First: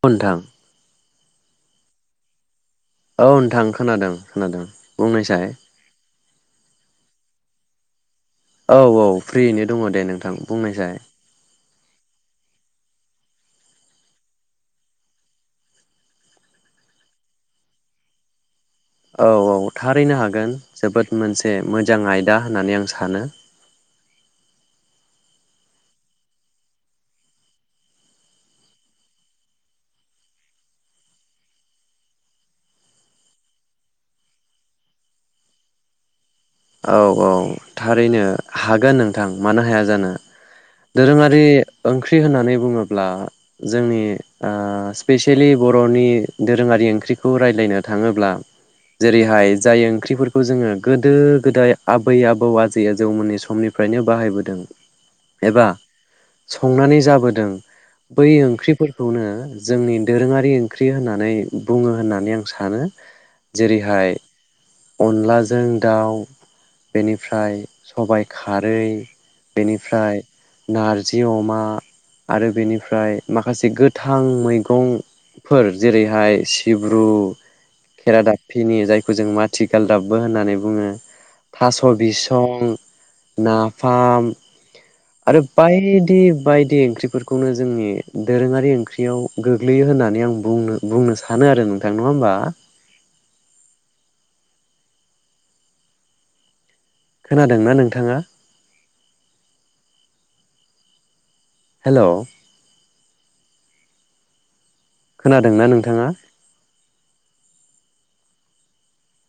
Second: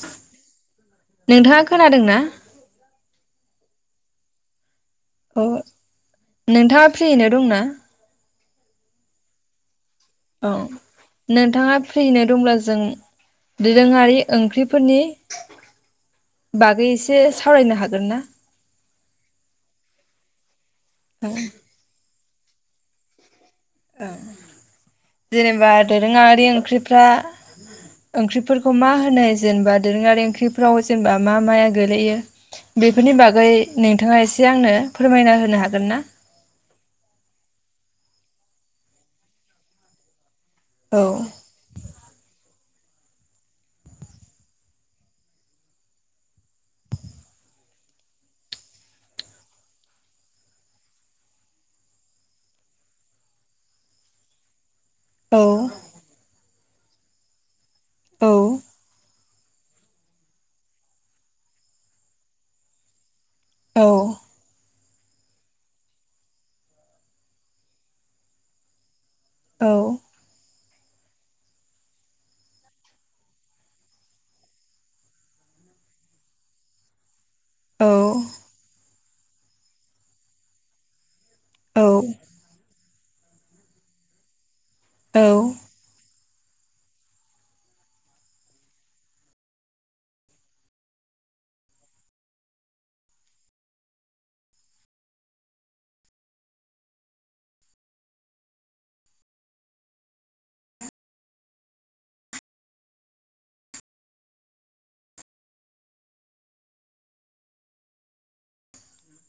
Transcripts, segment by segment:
अ नोंथां। नोंथाङा खोनादोंना? औ नोंथां खोनादों खोनादों। अ बुंनायसाय नोंथाङा फ्रियैनो दङ ना? औ औ फ्रियैनो दङ। दे नोंथां औ बुंनायसाय नोंथाङा फ्रियैनो दंब्ला जों दोरोङारि ओंख्रिफोरनि बागै एसे सावरायनो हागोन ना? औ औ थारैनो हागोन। जोबोद मोनसे मोजां आय दा होननानै आं सानो। औ जेनेबा दोरोङारि ओंख्रिफ्रा ओंख्रिफोरखौ मा होनो जेनेबा दोरोङारि ओंख्रिफ्राव जेनेबा मा माया गोलैयो बेफोरनि बागै नोंथाङा एसे आंनो फोरमायना होनो हागोन ना? औ औ थारैनो हागोन नोंथां मानो हाया जानो। औ दोरोङारि ओंख्रि होननानै बुङो। ब्ला जोंनि ओ स्पेसिलि बर'नि दोरोङारि ओंख्रिखौ रायज्लायनो थाङोब्ला जेरैहाय जाय ओंख्रिफोरखौ जोङो गोदो गोदाय आबै आबौ आजै‌ आजौमोननि समनिफ्रायनो बाहायबोदों एबा औ। संनानै जाबोदों। औ बै ओंख्रिफोरखौनो जोंनि दोरोङारि ओंख्रि होननानै बुङो होननानै आं सानो। औ जेरैहाय अनलाजों दाउ बेनिफ्राय सबाय खारै औ बेनिफ्राय नारजि अमा आरो बेनिफ्राय माखासे गोथां मैगंफोर जेरैहाय सिब्रु औ खेरा दाफिनि जाय खौ जों माथि गालदाबबो होननानै बुङो। थास' औ बिसं नाफाम आरो बायदि बायदि ओंख्रिफोरखौनो जोंनि दोरोङारि ओंख्रियाव गोग्लैयो होननानै आं बुंनो सानो आरो नोंथां नङा होनबा। खोनादोंना नोंथाङा। हेलौ। खोनादोंना नोंथाङा।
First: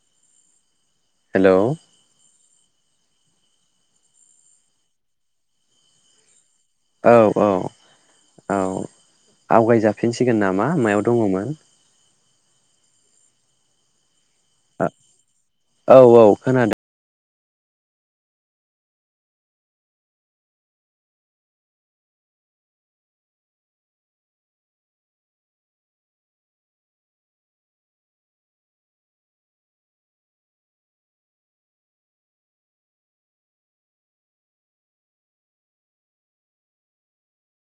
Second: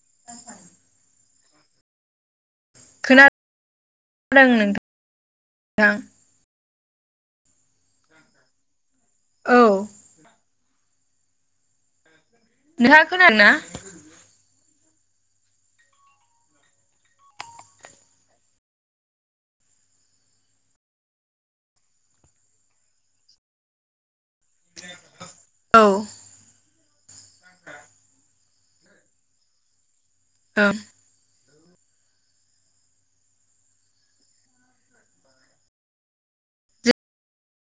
[inaudible] हेलौ। खोनादों खोनादों नोंथां नोंथां। औ औ औ। औ आवगायजाफिनसिगोन नामा? मा मायाव दङमोन? नोंहा खोनादोंना? औ औ खोनादों। औ। आ औ